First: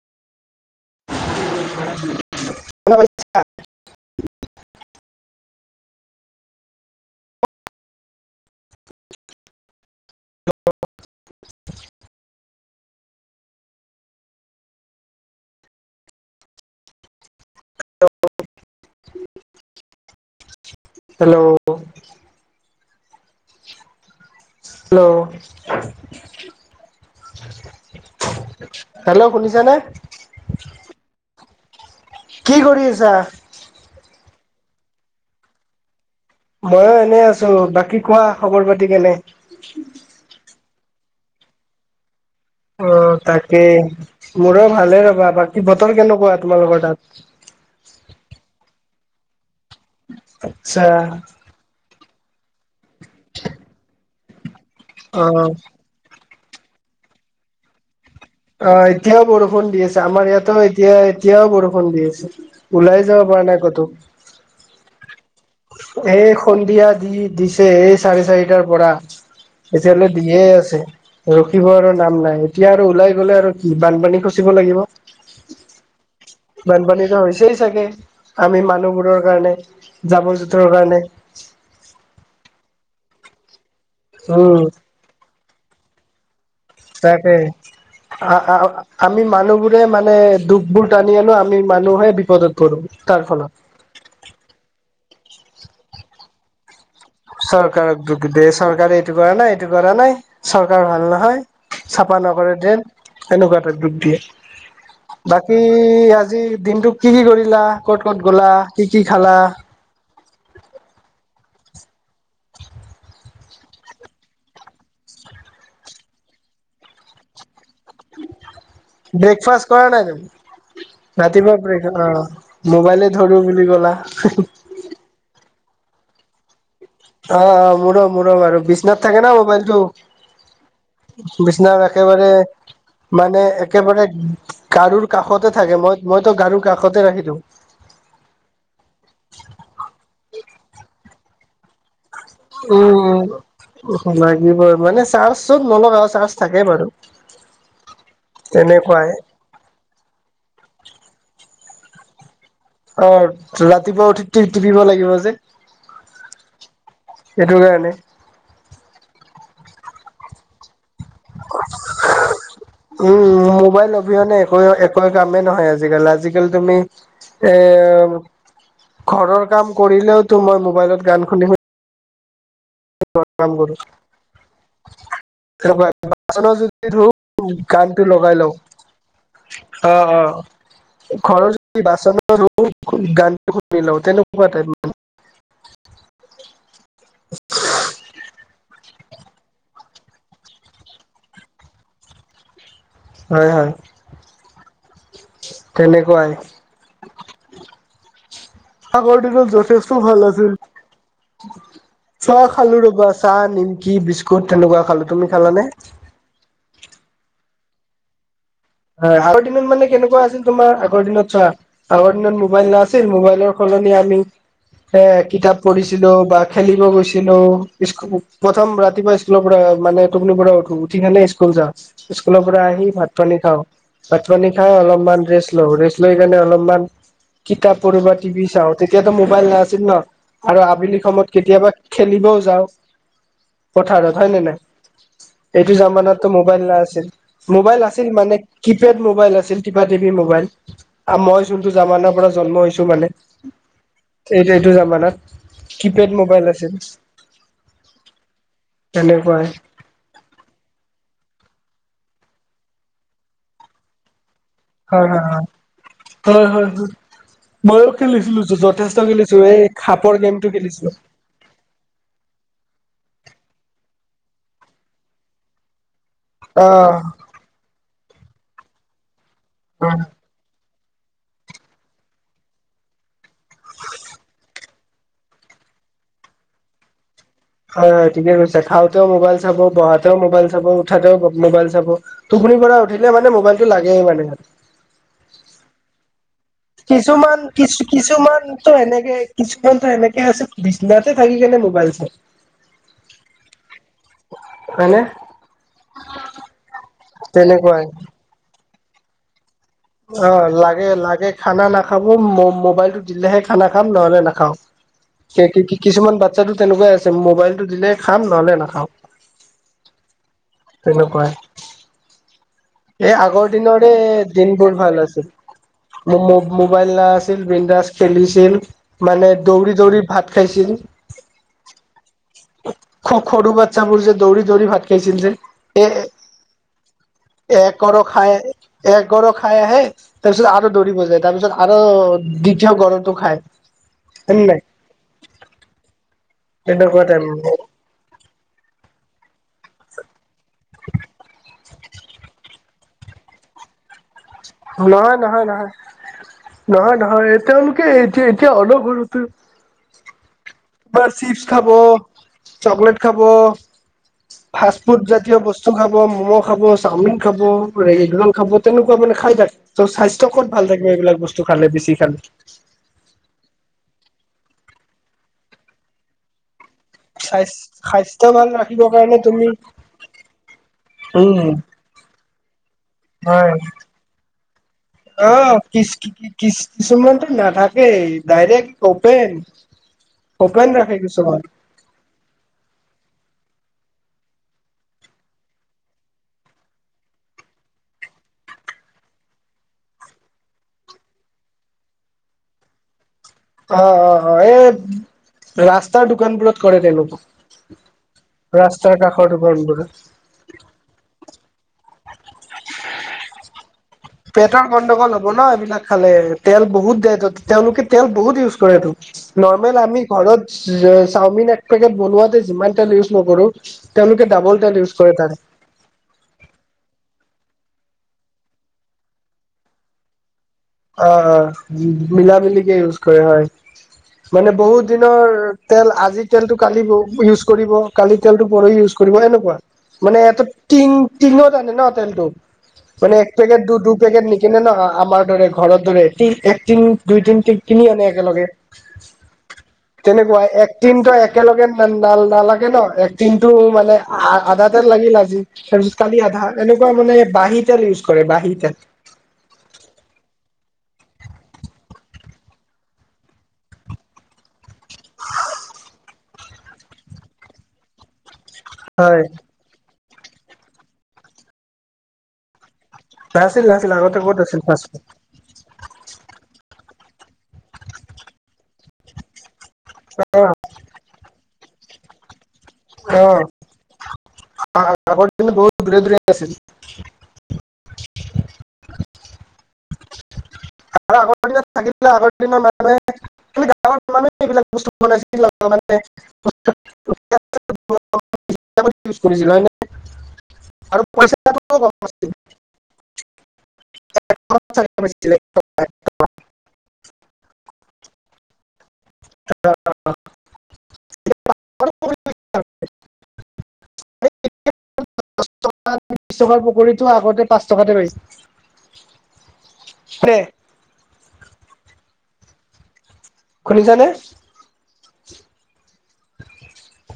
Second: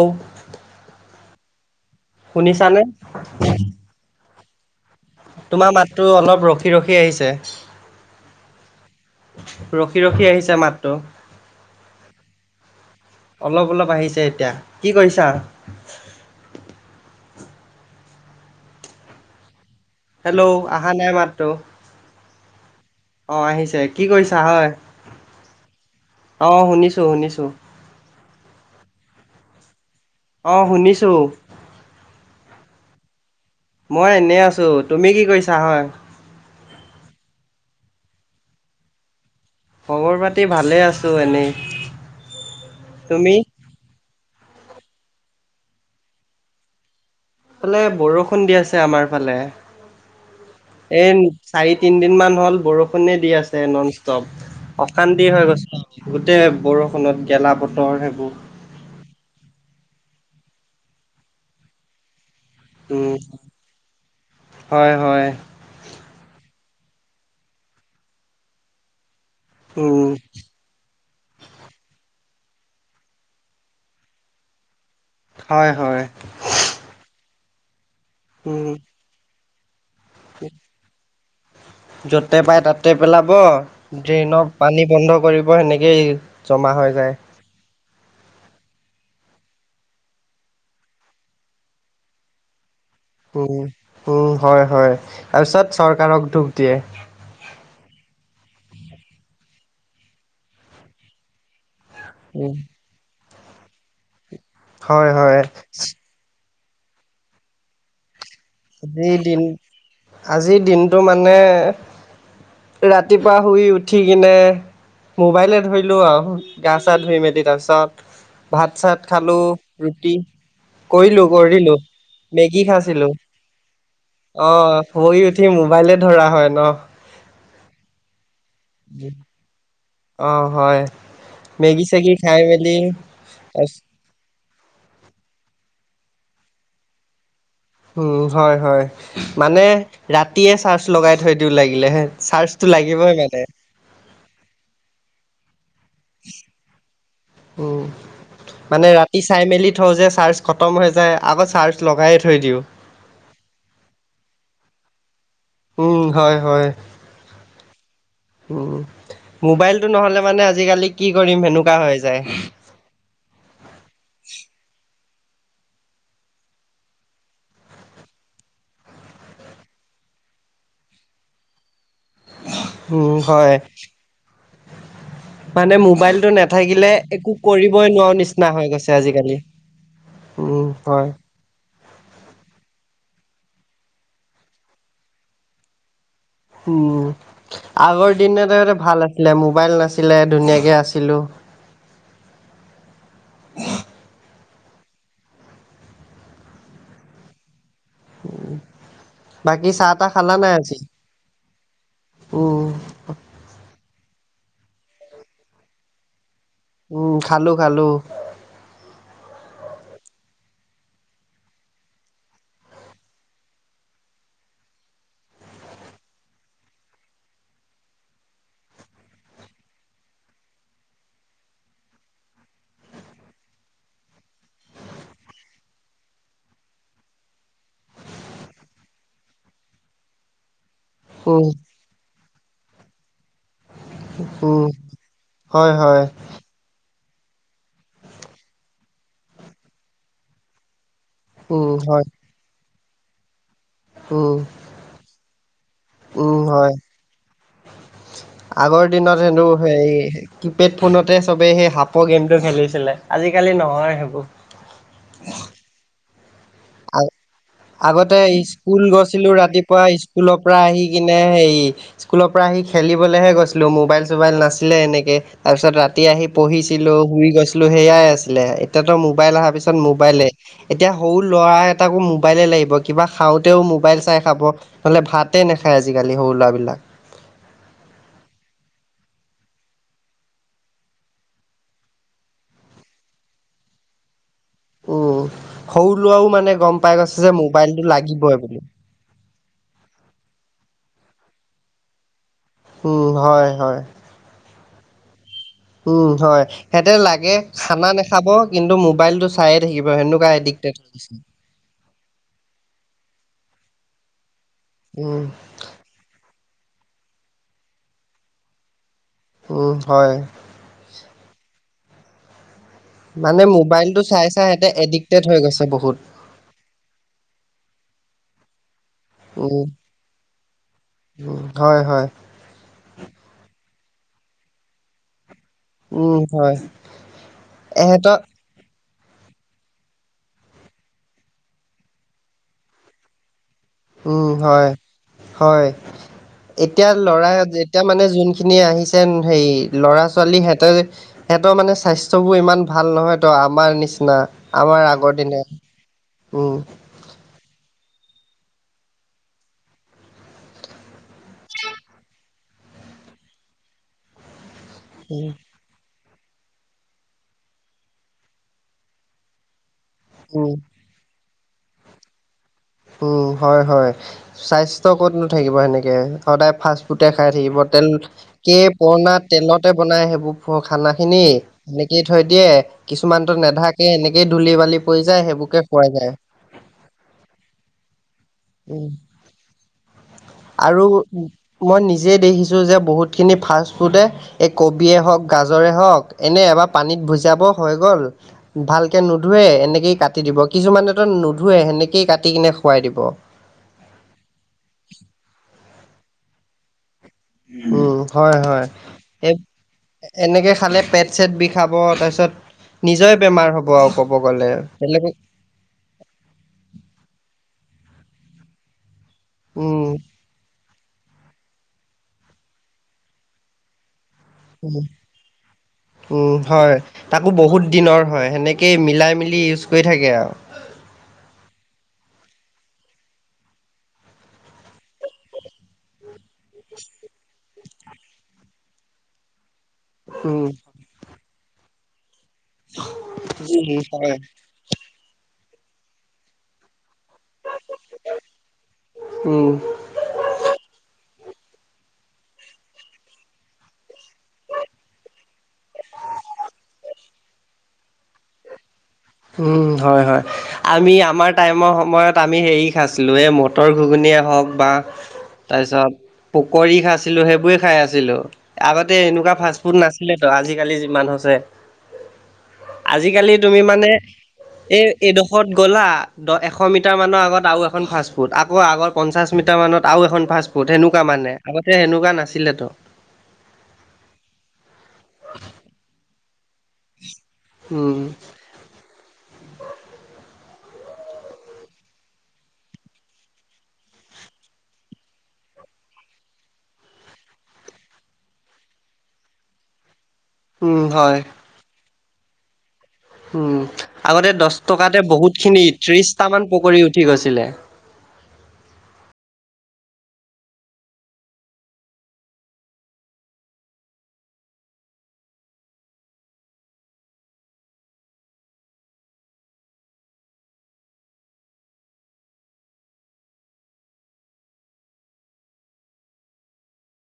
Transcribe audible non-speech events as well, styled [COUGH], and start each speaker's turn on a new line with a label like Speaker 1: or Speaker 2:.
Speaker 1: Hello. শুনিছানে
Speaker 2: শুনা পাইছা?
Speaker 1: তোমাৰ মাতটো অলপ ৰখি ৰখি আহিছে। ৰখি ৰখি আহিছে মাতটো।
Speaker 2: [INAUDIBLE]
Speaker 1: অলপ অলপ আহিছে এতিয়া, কি কৰিছা?
Speaker 2: [UNINTELLIGIBLE]
Speaker 1: হেল্ল' আহা নাই
Speaker 2: হেল্ল'
Speaker 1: মাততো। অ আহিছে কি কৰিছা হয়,
Speaker 2: হেল্ল'
Speaker 1: অ শুনিছো শুনিছো।
Speaker 2: হেল্ল' শুনিছানে?
Speaker 1: অ শুনিছোঁ।
Speaker 2: কি কৰিআছা?
Speaker 1: মই এনেই আছো। তুমি কি কৰিছা হয়?
Speaker 2: ময়ো এনে আছো বাকী কোৱা খবৰ পাতি কেনে?
Speaker 1: খবৰ পাতি ভালে আছোঁ এনেই।
Speaker 2: অ
Speaker 1: তুমি
Speaker 2: তাকেই মোৰো ভালে ৰবা। বাকী বতৰ কেনেকুৱা তোমালোকৰ তাত?
Speaker 1: এইফালে বৰষুণ দি আছে আমাৰ ফালে।
Speaker 2: আচ্ছা
Speaker 1: চাৰি তিন দিন মান হল বৰষুণে দি আছে নন ষ্টপ
Speaker 2: অ
Speaker 1: অশান্তি হয় গৈছে। গোটেই বৰষুণত গেলা বতৰ সেইবোৰ।
Speaker 2: অ এতিয়াও বৰষুণ দি আছে আমাৰ ইয়াতো এতিয়া এতিয়াও বৰষুণ দি আছে। ওলাই
Speaker 1: উম
Speaker 2: যাব পৰা নাই ক'তো।
Speaker 1: হয় হয়।
Speaker 2: এই সন্ধিয়া দি দিছে এই চাৰে চাৰিটাৰ পৰা
Speaker 1: উম।
Speaker 2: এতিয়ালৈ দিয়ে আছে ৰখিব আৰু নাম নাই এতিয়া আৰু ওলাই গলে আৰু কি বানপানী খচিব লাগিব।
Speaker 1: হয় হয়।
Speaker 2: বানপানীতো হৈছেই চাগে আমি
Speaker 1: উম,
Speaker 2: মানুহবোৰৰ কাৰণে জাবৰ জোঁথৰ কাৰণে।
Speaker 1: যতে পাই তাতে পেলাব ড্ৰেইনৰ
Speaker 2: উম
Speaker 1: পানী বন্ধ কৰিব সেনেকেই জমা হয়।
Speaker 2: তাকে আ-আ-আমি মানুহ বোৰে মানে দুখবোৰ টানি আনো আমি মানুহে বিপদত পৰো। তাৰ ফলত
Speaker 1: উম উম হয় হয় তাৰপিছত চৰকাৰক দুখ দিয়ে।
Speaker 2: চৰকাৰক দুখ দিয়ে চৰকাৰে এইটো কৰা নাই, এইটো কৰা নাই, চৰকাৰ ভাল নহয় [UNINTELLIGIBLE]
Speaker 1: উম।
Speaker 2: নকৰে যেন এনেকুৱা টাইপ দুখ দিয়ে
Speaker 1: হয় হয়
Speaker 2: বাকী বাকী আজি দিনটো কি কি কৰিলা ক'ত ক'ত গ'লা? কি কি
Speaker 1: আজিৰ
Speaker 2: খালা
Speaker 1: দিন আজিৰ দিনটো মানে ৰাতিপুৱা শুই উঠি কিনে মোবাইলে ধৰিলোঁ আৰু গা চা ধুই মেলি তাৰপিছত। তাত ভাত চাত খালো
Speaker 2: ব্ৰেকফাষ্ট কৰা নাই
Speaker 1: ৰুটি
Speaker 2: তুমি
Speaker 1: কৰিলো
Speaker 2: ৰাতিপুৱা
Speaker 1: কৰিলো
Speaker 2: ব্ৰেক অ
Speaker 1: মেগী
Speaker 2: মোবাইলে
Speaker 1: খাইছিলো
Speaker 2: ধৰো বুলি ক'লা
Speaker 1: অ শুই উঠি মোবাইলে ধৰা হয় ন
Speaker 2: অ অ মোৰো মোৰো আৰু বিচনাতে থাকে ন মোবাইলটো
Speaker 1: অ হয়
Speaker 2: বিচনাত
Speaker 1: মেগী চেগি
Speaker 2: একেবাৰে
Speaker 1: খাই মেলি
Speaker 2: মানে একেবাৰে গাৰুৰ কাষতে থাকে মই মইতো গাৰুৰ কাষতে ৰাখি দিওঁ।
Speaker 1: উম হয় হয় মানে ৰাতিয়ে চাৰ্জ লগাই থৈ দিওঁ লাগিলেহে।
Speaker 2: উম লাগিবই মানে চাৰ্জত নলগাও চাৰ্জ থাকে বাৰু
Speaker 1: উম মানে
Speaker 2: তেনেকুৱাই।
Speaker 1: ৰাতি চাই মেলি থওঁ যে চাৰ্জ খতম হৈ যায় আকৌ চাৰ্জ লগাই থৈ দিওঁ।
Speaker 2: অ ৰাতিপুৱা উঠি টি টিপিব লাগিব যে।
Speaker 1: উম হয় হয়
Speaker 2: সেইটো কাৰণে।
Speaker 1: উম মোবাইলটো নহ'লে মানে আজি-কালি কি কৰিম সেনেকুৱা হৈ যায়।
Speaker 2: উম মোবাইল অবিহনে একোৱে একোৱে কামেই নহয় আজি-কাল আজি-কালি তুমি এ ঘৰৰ কাম কৰিলেওতো মই মোবাইলত গান শুনি শুনি
Speaker 1: উম
Speaker 2: কাম
Speaker 1: হয়
Speaker 2: কৰো।
Speaker 1: মানে মোবাইলতো
Speaker 2: বাচনো যদি
Speaker 1: নাথাকিলে
Speaker 2: ধো
Speaker 1: একো কৰিবই নোৱাৰো নিচিনা হৈ গৈছে আজি-কালি
Speaker 2: অ অ
Speaker 1: উম হয়
Speaker 2: ঘৰত বাচন [UNINTELLIGIBLE] গান শুনি লও তেনেকুৱা টাইপৰ
Speaker 1: উম আগৰ দিনতে ভাল আছিলে মোবাইল নাছিলে ধুনীয়াকে আছিলো।
Speaker 2: হয় হয় তেনেকুৱাই।
Speaker 1: উম
Speaker 2: আগৰ দিনত যথেষ্ট ভাল আছিল চাহ
Speaker 1: উম,
Speaker 2: খালো ৰবা। চা নিমকি বিস্কুট তেনেকুৱা খালো তুমি খালানে
Speaker 1: উম খালো খালো।
Speaker 2: হয় আগৰ দিনত মানে কেনেকুৱা আছিল তোমাৰ আগৰ দিনত চোৱা আগৰ দিনত মোবাইল নাছিল মোবাইলৰ সলনি আমি এ কিতাপ পঢ়িছিলো বা খেলিব গৈছিলো স্কুল প্ৰথম ৰাতিপুৱা স্কুলৰ পৰা মানে টোপনিৰ পৰা উঠো উঠি কিনে স্কুল যা স্কুল পৰা আহি ভাত পানী খাওঁ। ভাত পানী খাওঁ অলপমান ৰেষ্ট লওঁ ৰেষ্ট লৈ কেনে অলপমান কিতাপ পঢ়ো বা টিভি চাওঁ তেতিয়াতো মোবাইল নাছিল ন আৰু আবেলি সমত
Speaker 1: উম,
Speaker 2: কেতিয়াবা খেলিবও যাওঁ। পথাৰত হয় নে নাই
Speaker 1: উম,
Speaker 2: এইটো
Speaker 1: হয় হয়।
Speaker 2: জামানাতটো মোবাইল নাছিল মোবাইল আছিল মানে কিপেড মোবাইল আছিল টিপা টিপি ম'বাইল আ মই
Speaker 1: উম,
Speaker 2: যোনটো
Speaker 1: হয়।
Speaker 2: যামানাৰ পৰা জন্ম হৈছো মানে
Speaker 1: উম,
Speaker 2: এইটো এইটো জামানাত কিপেড
Speaker 1: উম,
Speaker 2: মোবাইল আছিল
Speaker 1: হয়। আগৰ দিনত হেনো
Speaker 2: তেনেকুৱাই হয়
Speaker 1: হে কিপেড ফোনতে সবেই সেই সাপৰ গেমটো খেলিছিলে আজিকালি নহয় সেইবোৰ
Speaker 2: হয় হয় হয় হয় হয়
Speaker 1: আ
Speaker 2: ময়ো
Speaker 1: আগতে
Speaker 2: খেলিছিলো
Speaker 1: স্কুল
Speaker 2: যথেষ্ট খেলিছো এই খাপৰ গেমটো খেলিছিলো
Speaker 1: নাই সেই স্কুলৰ পৰা আহি খেলিবলৈহে গৈছিলো মোবাইল চোবাইল নাছিলে এনেকে তাৰ পিছত ৰাতি আহি পঢ়িছিলো
Speaker 2: আহ
Speaker 1: শুই গৈছিলো সেইয়াই আছিলে এতিয়াতো মোবাইল অহাৰ পিছত
Speaker 2: হয়
Speaker 1: মোবাইলে এতিয়া সৰু ল'ৰা এটাকো মোবাইলে লাগিব কিবা খাওঁতেও মোবাইল চাই খাব নহ'লে ভাতে নাখায় আজিকালি সৰু ল'ৰাবিলাক
Speaker 2: হয় হয় ঠিকে কৈছে খাওঁতেও মোবাইল চাব বহাতেও মোবাইল চাব উঠাতেও মোবাইল চাব টোপনিৰ পৰা উঠিলে মানে মবাইলটো লাগেই মানে
Speaker 1: উ সৰু লোৱাও মানে গম পাই গৈছে যে
Speaker 2: কিছুমান কিছু
Speaker 1: মোবাইলটো লাগিবই বুলি
Speaker 2: কিছুমানতটো এনেকে কিছুমান টো এনেকে আছে বিছনাতে থাকি কেনে মোবাইল চাই
Speaker 1: উম হয় হয়
Speaker 2: হয়নে
Speaker 1: উম হয় সেতে লাগে
Speaker 2: তেনেকুৱাই
Speaker 1: খানা নাখাব কিন্তু মোবাইলটো চ চায়ে থাকিব সেনেকুৱা
Speaker 2: অ
Speaker 1: এডিকটেত
Speaker 2: লাগে
Speaker 1: হৈছ
Speaker 2: লাগে খানা নাখাব ম মোবাইলতটো দিলেহে খানা খাম নহলে নাখাওঁ
Speaker 1: উম
Speaker 2: কে কি কি কিছুমান বাচ্ছাটো তেনেকুৱাই আছে মোবাইলতো দিলেহে খাম নহলে নাখাও
Speaker 1: উম হয়
Speaker 2: তেনেকুৱাই এই
Speaker 1: মানে
Speaker 2: আগৰ দিনৰে
Speaker 1: মোবাইলটো চাই চাই
Speaker 2: দিন
Speaker 1: সিহঁতে
Speaker 2: বহুত ভাল
Speaker 1: এডিক্টেড
Speaker 2: আছিল
Speaker 1: হৈ গৈছে বহুত
Speaker 2: ম ম মোবাইল না আছিল বিনডাছ খেলিছিল মানে দৌৰি দৌৰি ভাত খাইছিল
Speaker 1: উ হয় হয়
Speaker 2: স স সৰু বাচ্ছাবোৰ যে দৌৰি দৌৰি ভাত খাইছিল যে এ
Speaker 1: উম হয়
Speaker 2: এ এক গৰ
Speaker 1: এহেঁতৰ
Speaker 2: খাই এক গৰ খাই আহে তাৰপিছত আৰু দৌৰিব যায় তাৰপিছত আৰু দ্বিতীয় গৰ টো খায়
Speaker 1: উম হয় হয় এতিয়া
Speaker 2: তেনেকুৱা টাইম
Speaker 1: লৰাই এতিয়া মানে যোনখিনি আহিছে সে ল'ৰা ছোৱালী সিহঁতে সেতৰ মানে স্বাস্থ্য বোৰ ইমান ভাল নহয় তো আমাৰ নিচিনা আমাৰ আগৰ
Speaker 2: নহয়
Speaker 1: দিন
Speaker 2: নহয় নহয়
Speaker 1: শেষ উম
Speaker 2: নহয় নহয় তেওঁলোকে এতিয়া এতিয়া অলপ হলেওটো কাৰ চিপছ খাব চকলেট খাব ফাষ্ট ফুড
Speaker 1: উম
Speaker 2: জাতীয় বস্তু টো খাব, ম'ম খাব, চাওমিন খাব, ৰে ৰং খাব তেনেকুৱা মানে খাই থাকে। ত স্বাস্থ্য
Speaker 1: উম
Speaker 2: ষ্টকত ভাল থাকে এইবিলাক বস্তু খালে বেছি খালে
Speaker 1: উ হয় হয় স্বাস্থ্য ক'তনো থাকিব সেনেকে সদায় ফাষ্ট ফুটে খাই থাকিব তেন
Speaker 2: স্বাস্থ্য ভাল
Speaker 1: কে
Speaker 2: ৰাখিবৰ
Speaker 1: পুৰণা
Speaker 2: কাৰণে তুমি
Speaker 1: তেলতে বনাই সেইবোৰ খানা খিনি
Speaker 2: উম
Speaker 1: কে থৈ দিয়ে কিছুমানতো
Speaker 2: হয়
Speaker 1: নেধাকে এনেকেই ধূলি বালি পৰি যায় সেইবোৰকে খুৱাই যায়
Speaker 2: কিছ কিছুমানতো নাথাকেই
Speaker 1: উম
Speaker 2: ডাইৰেক্ট অপেন অপেন
Speaker 1: আৰু
Speaker 2: ৰাখি দিছ কিছুমান
Speaker 1: মই নিজেই দেখিছোঁ যে বহুতখিনি ফাষ্ট ফুডে এই কবিয়ে হওক গাজৰে হওক, এনে এবাৰ পানীত ভুজাব হৈ গ'ল। ভালকে নুধোৱে এনেকেই কাটি দিব কিছুমানেতো নুধোৱে, সেনেকেই কাটি কিনে খুৱাই দিব।
Speaker 2: অ' অ' অ', এই, ৰাস্তাৰ দোকান বোৰত কৰে তেনেকোৱা।
Speaker 1: উম হয় হয়
Speaker 2: ৰাস্তাৰ
Speaker 1: এই
Speaker 2: কাষৰ দোকানবোৰ।
Speaker 1: এনেকে খালে পেট চেট বিষাব, তাৰপিছত নিজৰে বেমাৰ হ'ব আৰু। ক'ব গ'লে
Speaker 2: পেটৰ গণ্ডগোল
Speaker 1: বেলেগক
Speaker 2: হ'ব ন এইবিলাক খালে তেল বহুত দে ত তেওঁলোকে তেল বহুত ইউজ কৰেটো, নৰ্মেল
Speaker 1: উম
Speaker 2: আমি ঘৰত চাওমিন এক পেকেট বনোৱাতে যিমান তেল ইউজ নকৰো, তেওঁলোকে ডাবল
Speaker 1: উম
Speaker 2: তেল ইউজ কৰে তাৰে।
Speaker 1: উম হয়, তাকো বহুত দিনৰ হয় সেনেকেই মিলাই মিলি ইউজ কৰি থাকে আৰু।
Speaker 2: অ' অ' মিলা মিলিকে ইউজ কৰে হয়। মানে বহুত দিনৰ তেল, আজি তেলতটো কালি ইউজ কৰিব। কালি তেলটো পৰষি ইউজ কৰিব এনেকুৱা। মানে এটো,
Speaker 1: উম
Speaker 2: টিং টিঙত আনে ন তেলটো, মানে এক পেকেট দু
Speaker 1: উম
Speaker 2: দুই
Speaker 1: হয়
Speaker 2: পেকেট নেকি। কেনে নহয় আমাৰ দৰে ঘৰৰ দৰে, তি এক টিন দুই তিন ট কিনি আনে একেলগে।
Speaker 1: উম।
Speaker 2: তেনেকুৱা এক টিনটো একেলগে নাল নালাগে ন এক টিন টো মানে আধা তেল লাগিল আজি, তাৰপিছত কালি আধা এনেকুৱা মানে বাঁহী তেল ইউজ কৰে বাঁহী তেল।
Speaker 1: উম হয় হয়, আমি আমাৰ টাইমৰ সময়ত আমি হেৰি খাইছিলোঁ এই ম তৰ ঘুগুনিয়ে হওক, বা তাৰপিছত পকৰি খাইছিলো সেইবোৰে খাই আছিলোঁ। আগতে
Speaker 2: হয়
Speaker 1: এনেকুৱা ফাষ্ট ফুড নাছিলে তো, আজিকালি যিমান হৈছে। আজিকালি তুমি
Speaker 2: নাছিল নাছিল
Speaker 1: মানে
Speaker 2: আগতে ক'ত আছিল
Speaker 1: এই
Speaker 2: ফাষ্ট ফুড।
Speaker 1: এইডোখৰত গ'লা দ এশ মিটাৰ মানৰ আগত আৰু এখন ফাষ্ট ফুড আকৌ আগৰ পঞ্চাশ মিটাৰ মানত তাও এখন
Speaker 2: ফুড
Speaker 1: ফাষ্টফুড সেনেকুৱা মানে, আগতে এনেকুৱা নাছিলেতো।
Speaker 2: অ', আ আগৰ দিনত বহুত দূৰে দূৰে আছিল।
Speaker 1: উম [UNINTELLIGIBLE]
Speaker 2: আৰু আগৰ দিনত থাকিলে, আগৰ দিনৰ মানে গাঁ মানুহে এইবোৰ বস্তু বনাইছিল [UNINTELLIGIBLE] [UNINTELLIGIBLE] হয় নে
Speaker 1: উম
Speaker 2: আৰু
Speaker 1: হয়
Speaker 2: পইচাটো কম। আছিল
Speaker 1: উম, আগতে দহ টকাতে
Speaker 2: বিশ
Speaker 1: বহুত খিনি ত্ৰিশটামান পকৰি উঠি গৈছিলে।
Speaker 2: [UNINTELLIGIBLE]
Speaker 1: [UNINTELLIGIBLE]
Speaker 2: [UNINTELLIGIBLE] টকা, বিশ টকাৰ পকৰিটো আগতে পাঁচ টকাতে পাইছিল। [UNINTELLIGIBLE] শুনিছানে? [INAUDIBLE]